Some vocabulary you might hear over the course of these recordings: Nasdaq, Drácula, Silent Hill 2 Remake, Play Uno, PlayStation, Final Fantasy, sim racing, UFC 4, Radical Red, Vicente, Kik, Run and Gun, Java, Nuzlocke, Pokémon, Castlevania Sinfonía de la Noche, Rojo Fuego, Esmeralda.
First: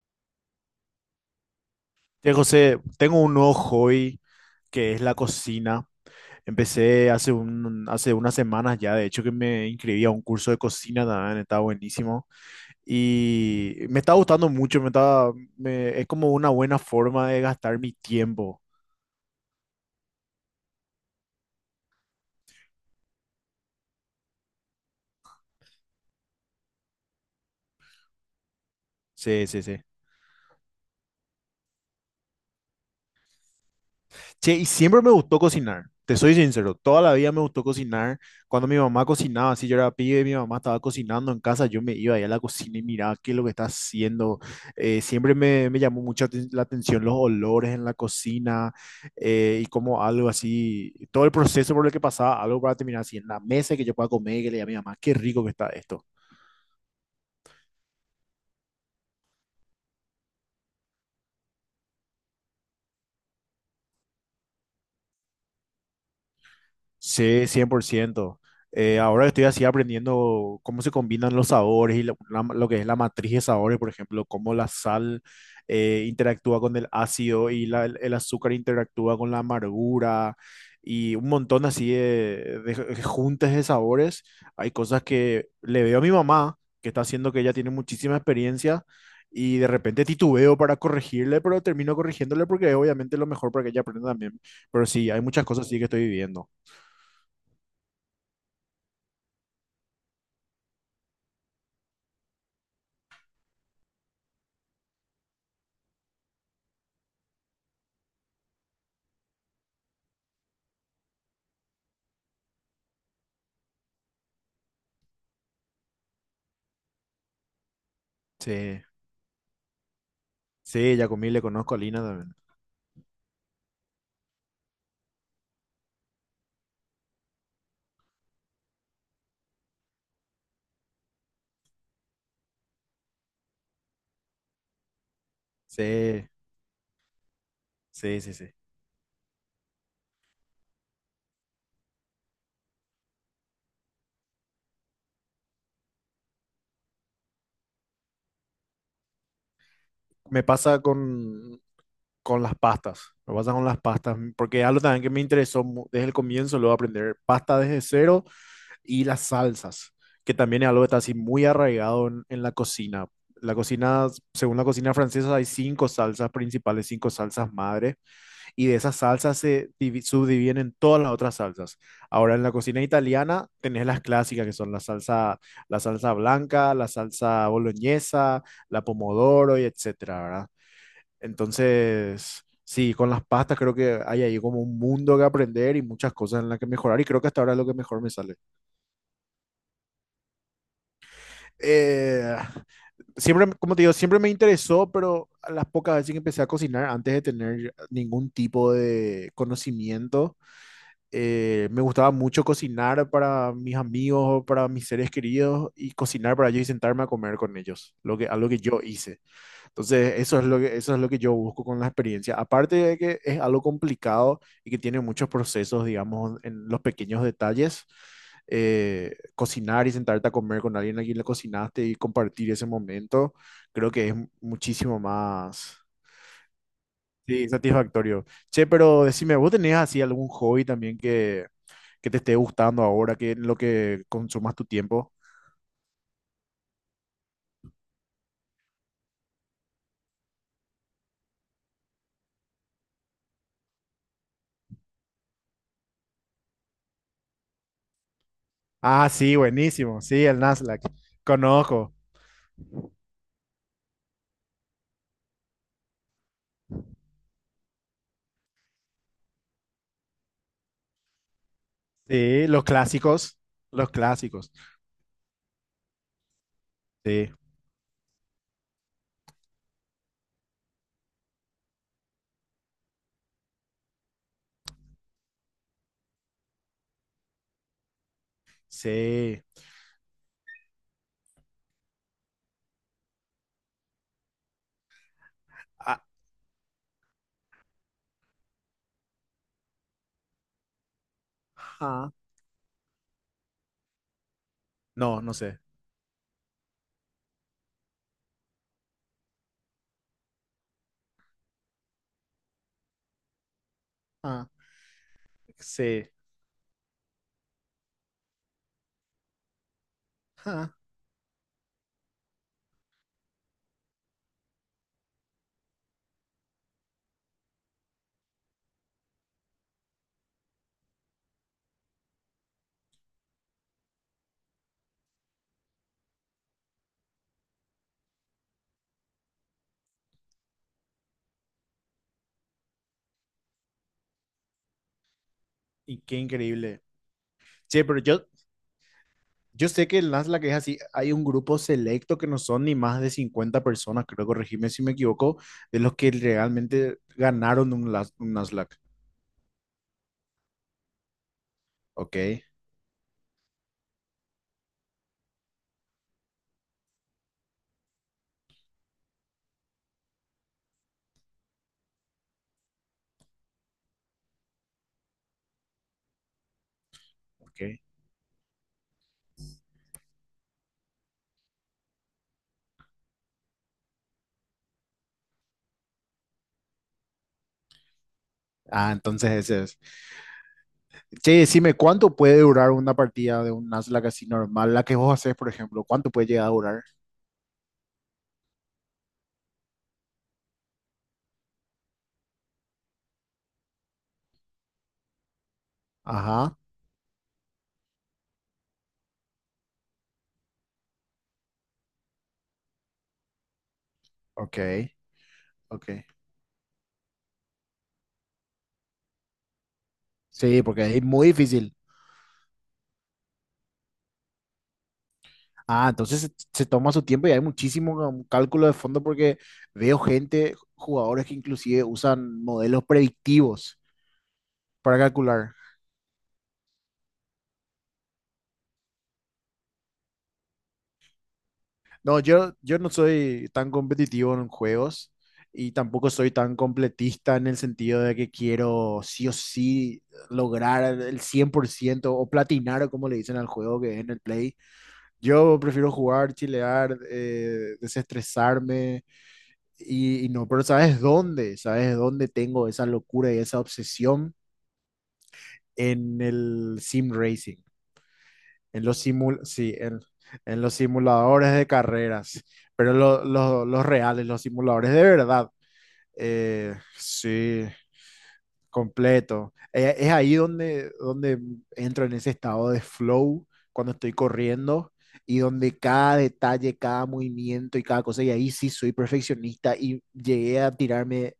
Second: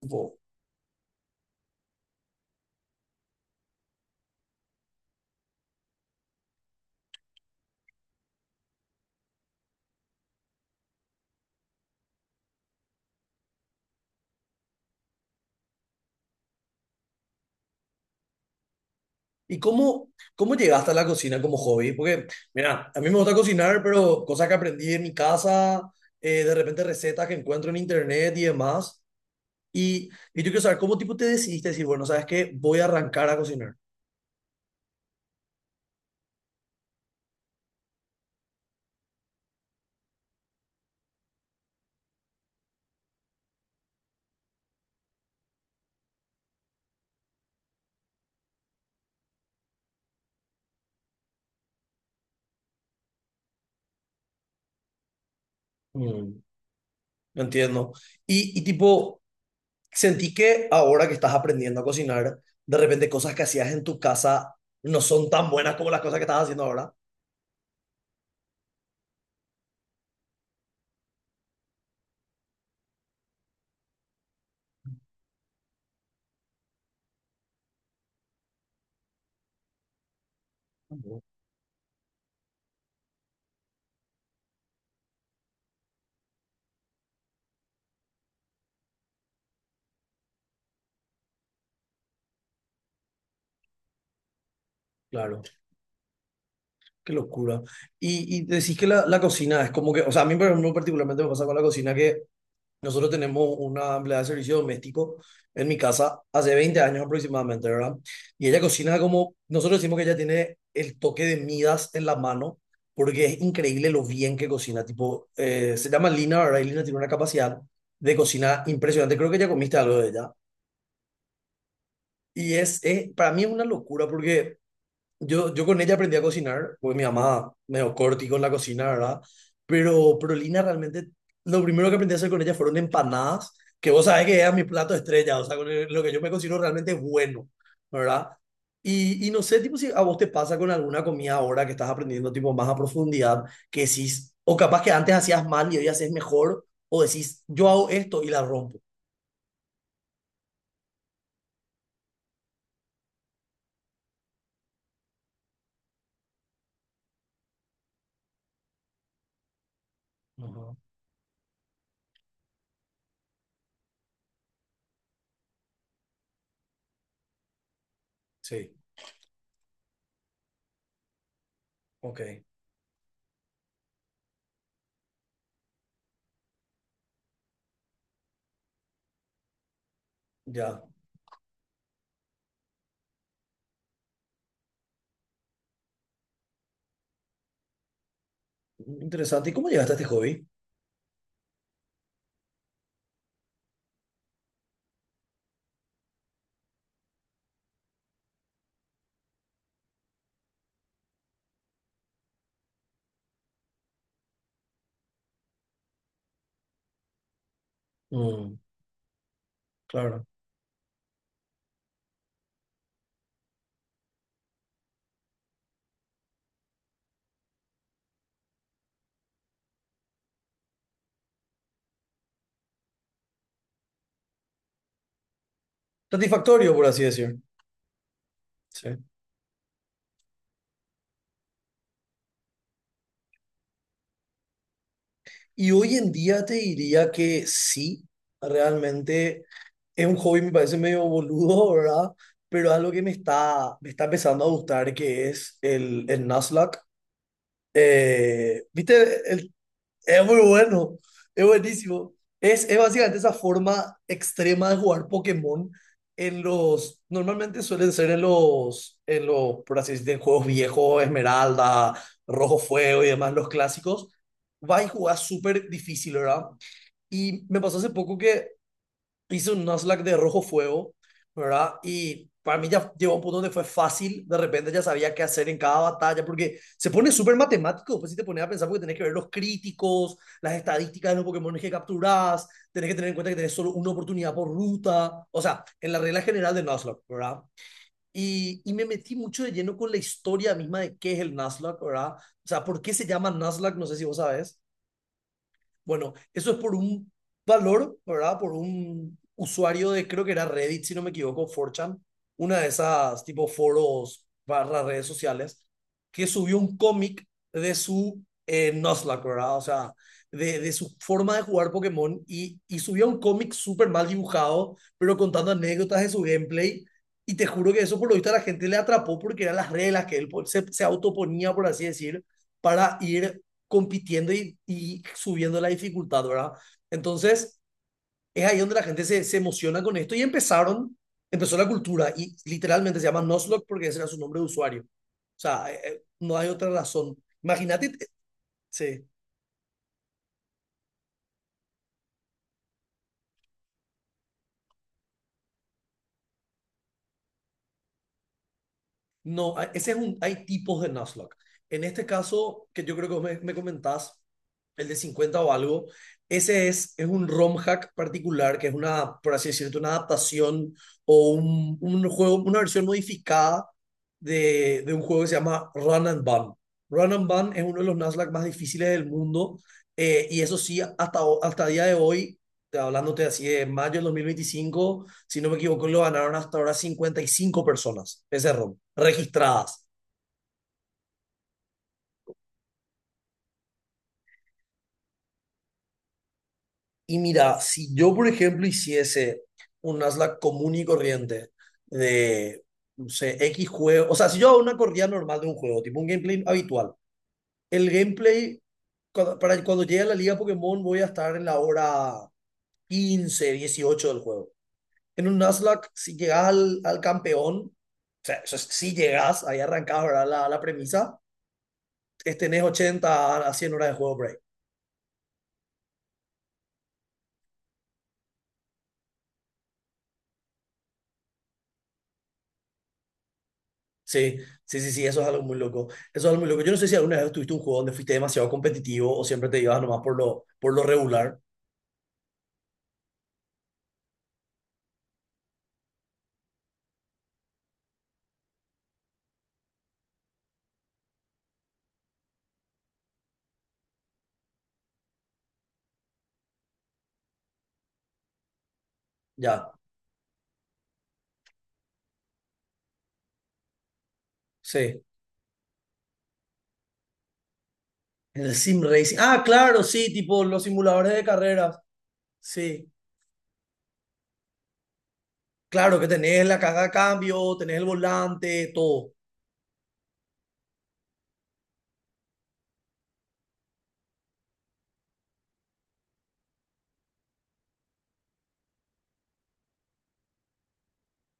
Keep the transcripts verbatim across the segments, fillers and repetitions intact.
Tiempo. Che, José, tengo un nuevo hobby que es la cocina. Empecé hace un, hace unas semanas ya, de hecho que me inscribí a un curso de cocina también, está buenísimo. Y me está gustando mucho, me está, me- es como una buena forma de gastar mi tiempo. ¿Y cómo, cómo llegaste a la cocina como hobby? Porque, mira, a mí me gusta cocinar, pero cosas que aprendí en mi casa, eh, de repente recetas que encuentro en internet y demás. Sí, sí, sí. Y, y yo quiero saber, ¿cómo tipo te decidiste decir, bueno, sabes qué, voy a arrancar a cocinar? Che, y siempre me gustó cocinar, te soy sincero, toda la vida me gustó cocinar. Cuando mi mamá cocinaba, si yo era pibe, mi mamá estaba cocinando en casa, yo me iba ahí a la cocina y miraba qué es lo que está haciendo. Eh, siempre me, me llamó mucho aten- la atención los olores en la cocina, eh, y como algo así, todo el proceso por el que pasaba, algo para terminar así en la mesa y que yo pueda comer y que le diga a mi mamá, qué rico que está esto. Mm, no entiendo. Y, y tipo, sentí que ahora que estás aprendiendo a cocinar, de repente cosas que hacías en tu casa no son tan buenas como las cosas que estás haciendo ahora. Sí, cien por ciento. Eh, ahora estoy así aprendiendo cómo se combinan los sabores y lo, la- lo que es la matriz de sabores, por ejemplo, cómo la sal eh, interactúa con el ácido y la- el, el azúcar interactúa con la amargura y Ujú. un montón así de, de- de juntes de sabores. Hay cosas que le veo a mi mamá, que está haciendo, que ella tiene muchísima experiencia y de repente titubeo para corregirle, pero termino corrigiéndole porque es obviamente lo mejor para que ella aprenda también. Pero sí, hay Claro. muchas cosas sí que estoy viviendo. Qué locura. Y, y decís que la, la cocina es como que, o sea, a mí por ejemplo, particularmente me pasa con la cocina que nosotros tenemos una empleada de servicio doméstico en mi casa hace veinte años aproximadamente, ¿verdad? Y ella cocina como, nosotros decimos que ella tiene el toque de Midas en la mano porque es increíble lo bien que cocina. Tipo, eh, se llama Lina, ¿verdad? Y Lina tiene una capacidad de cocina Sí, impresionante. Creo que ya comiste algo de ella. sí, Yacomí le conozco a Lina también. Y es, es para mí es una locura porque yo, yo con ella aprendí a cocinar, pues mi mamá medio corti con la cocina, ¿verdad? Pero, pero Lina realmente, lo primero que aprendí a hacer con ella fueron empanadas, que vos sabés que era mi plato estrella, o sea, con el- lo que yo Sí, me considero realmente bueno, sí, ¿verdad? sí, sí. Y, y no sé, tipo, si a vos te pasa con alguna comida ahora que estás aprendiendo, tipo, más a profundidad, que decís, o capaz que antes hacías mal y hoy haces mejor, o decís, yo hago esto y la rompo. Me pasa con, con las pastas. Me pasa con las pastas, porque algo también que me interesó mu- desde el comienzo, luego aprender pasta desde cero y las salsas, que también es Ajá. algo que está así muy arraigado en, en la cocina. La cocina, según la cocina francesa, hay cinco salsas principales, cinco salsas madres. Y Sí, de esas salsas se divi- subdividen en todas las otras salsas. ok, Ahora en la cocina italiana tenés las clásicas que son la salsa, la salsa blanca, la salsa boloñesa, la pomodoro y etcétera, ¿verdad? ya. Entonces, sí, con las pastas creo que hay ahí como un mundo que aprender y muchas cosas en las que mejorar, y creo que hasta ahora es lo que mejor me sale. Interesante. ¿Y cómo llegaste a este hobby? Eh, Siempre, como te digo, siempre me interesó, pero a las pocas veces que empecé a cocinar antes de tener ningún tipo de conocimiento, eh, me gustaba mucho cocinar para mis amigos o para mis seres queridos y cocinar para ellos y sentarme a comer con ellos, lo que, algo Mm, que yo hice. Entonces, claro. eso es lo que, eso es lo que yo busco con la experiencia. Aparte de que es algo complicado y que tiene muchos procesos, digamos, en los pequeños detalles, eh, cocinar y sentarte a comer con alguien a quien le cocinaste y compartir ese momento, creo que es muchísimo más... Satisfactorio, por así decir. Sí, satisfactorio. Che, Sí. pero decime, ¿vos tenés así algún hobby también que, que te esté gustando ahora, que en lo que consumas tu tiempo? Y hoy en día te diría que sí, realmente es un hobby, me parece medio boludo, ¿verdad? Pero algo que me está, me está empezando a gustar, que es el, el Nuzlocke. Eh, Ah, ¿viste sí, el? buenísimo. Sí, Es el muy Nasdaq. bueno, es Conozco. buenísimo. Es, es básicamente esa forma extrema de jugar Pokémon en los, normalmente suelen ser en los, en los, por así decirlo, en juegos viejos, Esmeralda, Sí, Rojo los Fuego y demás, clásicos. los Los clásicos. clásicos. Va y jugar súper difícil, ¿verdad? Sí, Y me pasó hace poco que hice un Nuzlocke de rojo fuego, ¿verdad? Y para mí ya llegó a un punto donde fue fácil, de repente ya sabía qué hacer en cada batalla, porque se pone súper matemático, pues si te pones a pensar, porque tenés que ver los sí. críticos, las estadísticas de los Pokémon que capturás, tenés que tener en cuenta que tenés solo una oportunidad por ruta, o sea, en la Ah, regla general de Nuzlocke, ¿verdad? Y, y, me metí mucho de lleno con la historia misma de qué es el Nuzlocke, ajá. ¿verdad? O sea, ¿por qué se llama Nuzlocke? No sé si vos sabes. No, no sé. Bueno, eso es por un valor, ¿verdad? Por un usuario de, creo que era Reddit, si no me equivoco, cuatro chan, una de esas tipo foros Ah, barra redes sociales, sí. que subió un cómic de su eh, Nuzlocke, ¿verdad? O sea, de, de Ah, su forma de jugar Pokémon y, y subió un cómic súper mal dibujado, pero contando anécdotas de su gameplay. Y te juro que eso por lo visto a la gente le atrapó porque eran las reglas que él pues, se, se autoponía, por así decir, para ir compitiendo y, y subiendo la dificultad, ¿verdad? Entonces, es ahí donde la gente se, se emociona con esto y empezaron, empezó la cultura y literalmente se llama Nuzlocke porque ese era su nombre de usuario. O sea, eh, y eh, qué no hay otra increíble. razón. Sí, Imagínate, pero eh, yo, sí. yo sé que el Nasdaq es así. Hay un grupo selecto que no son ni más de cincuenta personas, creo, corregime si me equivoco, de los que realmente ganaron un, Las- un Nasdaq. No, hay- ese es un, hay tipos de Nuzlocke. En este Ok, caso, que yo creo que me, me comentás, el de cincuenta o algo, ese es, es un ROM hack particular, que es una, por así decirlo, una adaptación o un, un juego, una versión modificada de, de un juego que se llama Run and Gun. Run and Gun ok. es uno de los Nuzlocke más difíciles del mundo, eh, y eso sí, hasta, ho- hasta el día de hoy, te- hablándote así de mayo del dos mil veinticinco si no me equivoco, lo ganaron hasta ahora cincuenta y cinco personas ese round, Ah, entonces ese es. registradas. Che, decime, ¿cuánto puede durar una partida de un Nuzlocke así normal? La que vos haces, por ejemplo, ¿cuánto puede llegar a durar? Y mira, si yo, por ejemplo, hiciese un Nasdaq común y corriente de, no sé, X juego, o sea, si yo hago una corrida normal de un juego, tipo un gameplay Ajá, habitual, el gameplay, cuando, para cuando llegue a la liga Pokémon voy a estar en la hora quince, dieciocho del juego. ok, En un Nasdaq, ok. si llegas al, al campeón, o sea, eso es, si llegas, ahí arrancás, ¿verdad? La, la Sí, porque es premisa, muy difícil. es tenés ochenta a cien horas de juego por ahí. Ah, entonces se, se toma su tiempo y hay muchísimo ca- cálculo de fondo porque veo gente, jugadores que inclusive usan modelos predictivos Sí, sí, sí, para sí, eso es algo calcular. muy loco. Eso es algo muy loco. Yo no sé si alguna vez tuviste un juego donde fuiste demasiado competitivo o siempre te ibas nomás por lo, por lo regular. No, yo, yo no soy tan competitivo en juegos y tampoco soy tan completista en el sentido de que quiero sí o sí lograr el cien por ciento o platinar, o como le dicen al juego que es en el Play. Yo prefiero jugar, chilear, eh, desestresarme Ya, y, y no, pero ¿sabes dónde? ¿Sabes dónde tengo esa locura y esa obsesión? sí. En el sim racing. En el sim en los racing. simul Ah, sí, claro, en, sí, tipo en los los simuladores de simuladores de carreras. carreras, Sí, pero lo- lo- los reales, los simuladores de verdad, claro que tenés la eh, caja de cambio, sí, tenés el volante, todo. completo. Eh, es ahí donde, donde entro en ese estado de flow cuando estoy corriendo, y donde cada detalle, cada movimiento y cada cosa, y ahí sí soy perfeccionista y llegué a tirarme,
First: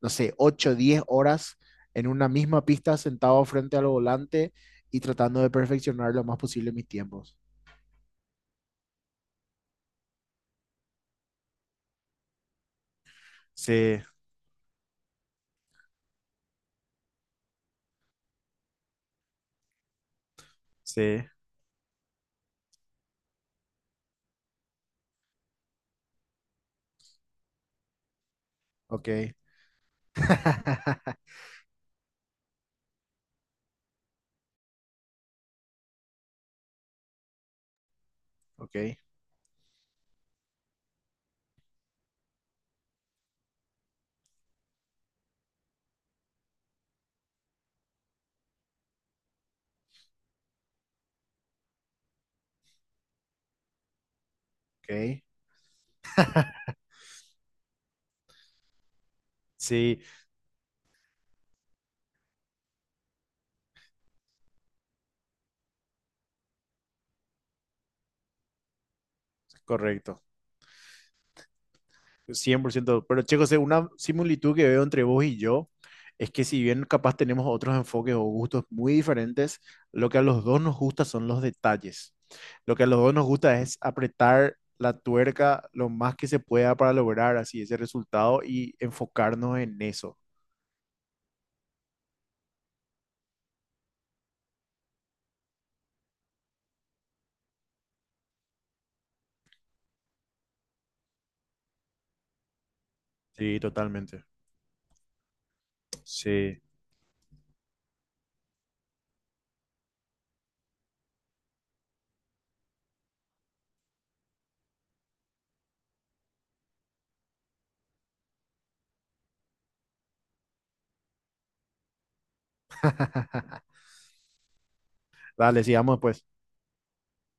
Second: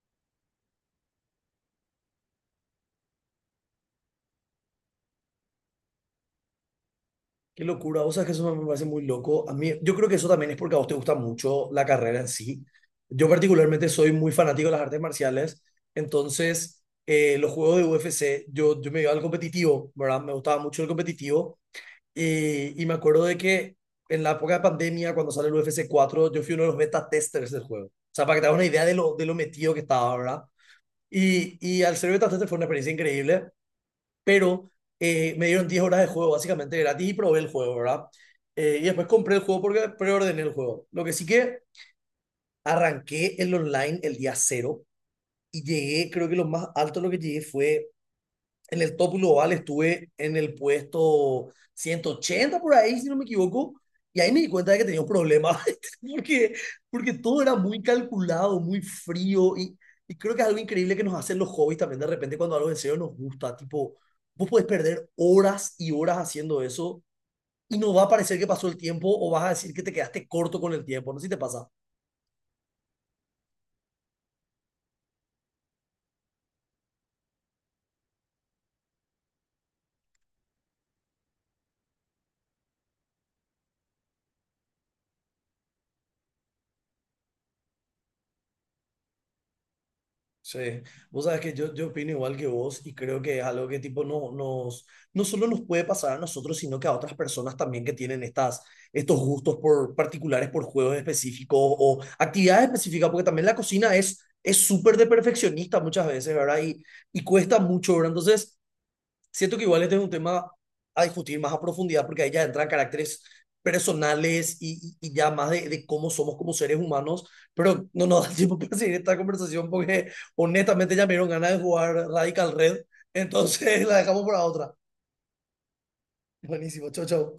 no sé, ocho diez horas en una misma pista sentado frente al volante y tratando de perfeccionar lo más posible mis tiempos. Qué locura, o sea que eso me parece muy loco. A mí, yo creo que eso también es porque a vos te gusta mucho la carrera en sí. Yo particularmente Sí, soy muy fanático de las artes marciales, entonces eh, los juegos de U F C, yo, yo me iba al competitivo, ¿verdad? Me gustaba mucho el sí, competitivo y, y me acuerdo de que en la época de pandemia, cuando sale el U F C cuatro, yo fui uno de los beta testers del juego. O sea, para que te hagas una idea de lo, de lo Ok. metido que estaba, ¿verdad? Y, y al ser beta tester fue una experiencia increíble pero eh, me dieron diez horas de juego básicamente gratis y probé el juego, ¿verdad? Ok, Eh, y después compré el juego porque preordené el juego. Lo que sí que arranqué el online el día cero y llegué, creo que lo más alto lo que llegué fue en el top global estuve en el puesto ciento ochenta por ahí, si no me equivoco, y ahí me di cuenta de que tenía un ok. problema, porque, porque todo era muy calculado, muy frío, y, Sí, y creo que es algo increíble que nos hacen los hobbies también de repente cuando algo en serio nos gusta, tipo, vos podés perder horas y horas haciendo eso y no va a parecer que pasó el tiempo o vas a decir que te correcto. quedaste corto con el tiempo, no sé si te pasa. Cien por ciento. Pero, che, José, una similitud que veo entre vos y yo es que, si bien capaz tenemos otros enfoques o gustos muy diferentes, lo que a los dos nos gusta son los detalles. Lo que a los dos nos gusta es apretar la tuerca lo más que se pueda para lograr así ese resultado y enfocarnos en eso. Sí, vos sabes que yo, yo opino igual que vos y creo que es algo que tipo no, nos, no solo nos puede pasar a nosotros, sino que a otras personas también que tienen estas, estos gustos por, particulares por juegos específicos o actividades específicas, porque también la Sí, cocina es totalmente. es súper de perfeccionista muchas veces, ¿verdad? Sí. Y, y cuesta mucho, ¿verdad? Entonces, siento que igual este es un tema a discutir más a profundidad porque ahí ya entran caracteres personales y, y- y ya más de, de cómo somos como seres humanos, pero no nos da tiempo para seguir esta conversación porque honestamente ya me dieron ganas de jugar Radical Red, entonces la dejamos para otra. Dale, sigamos después. Buenísimo, chau, chau.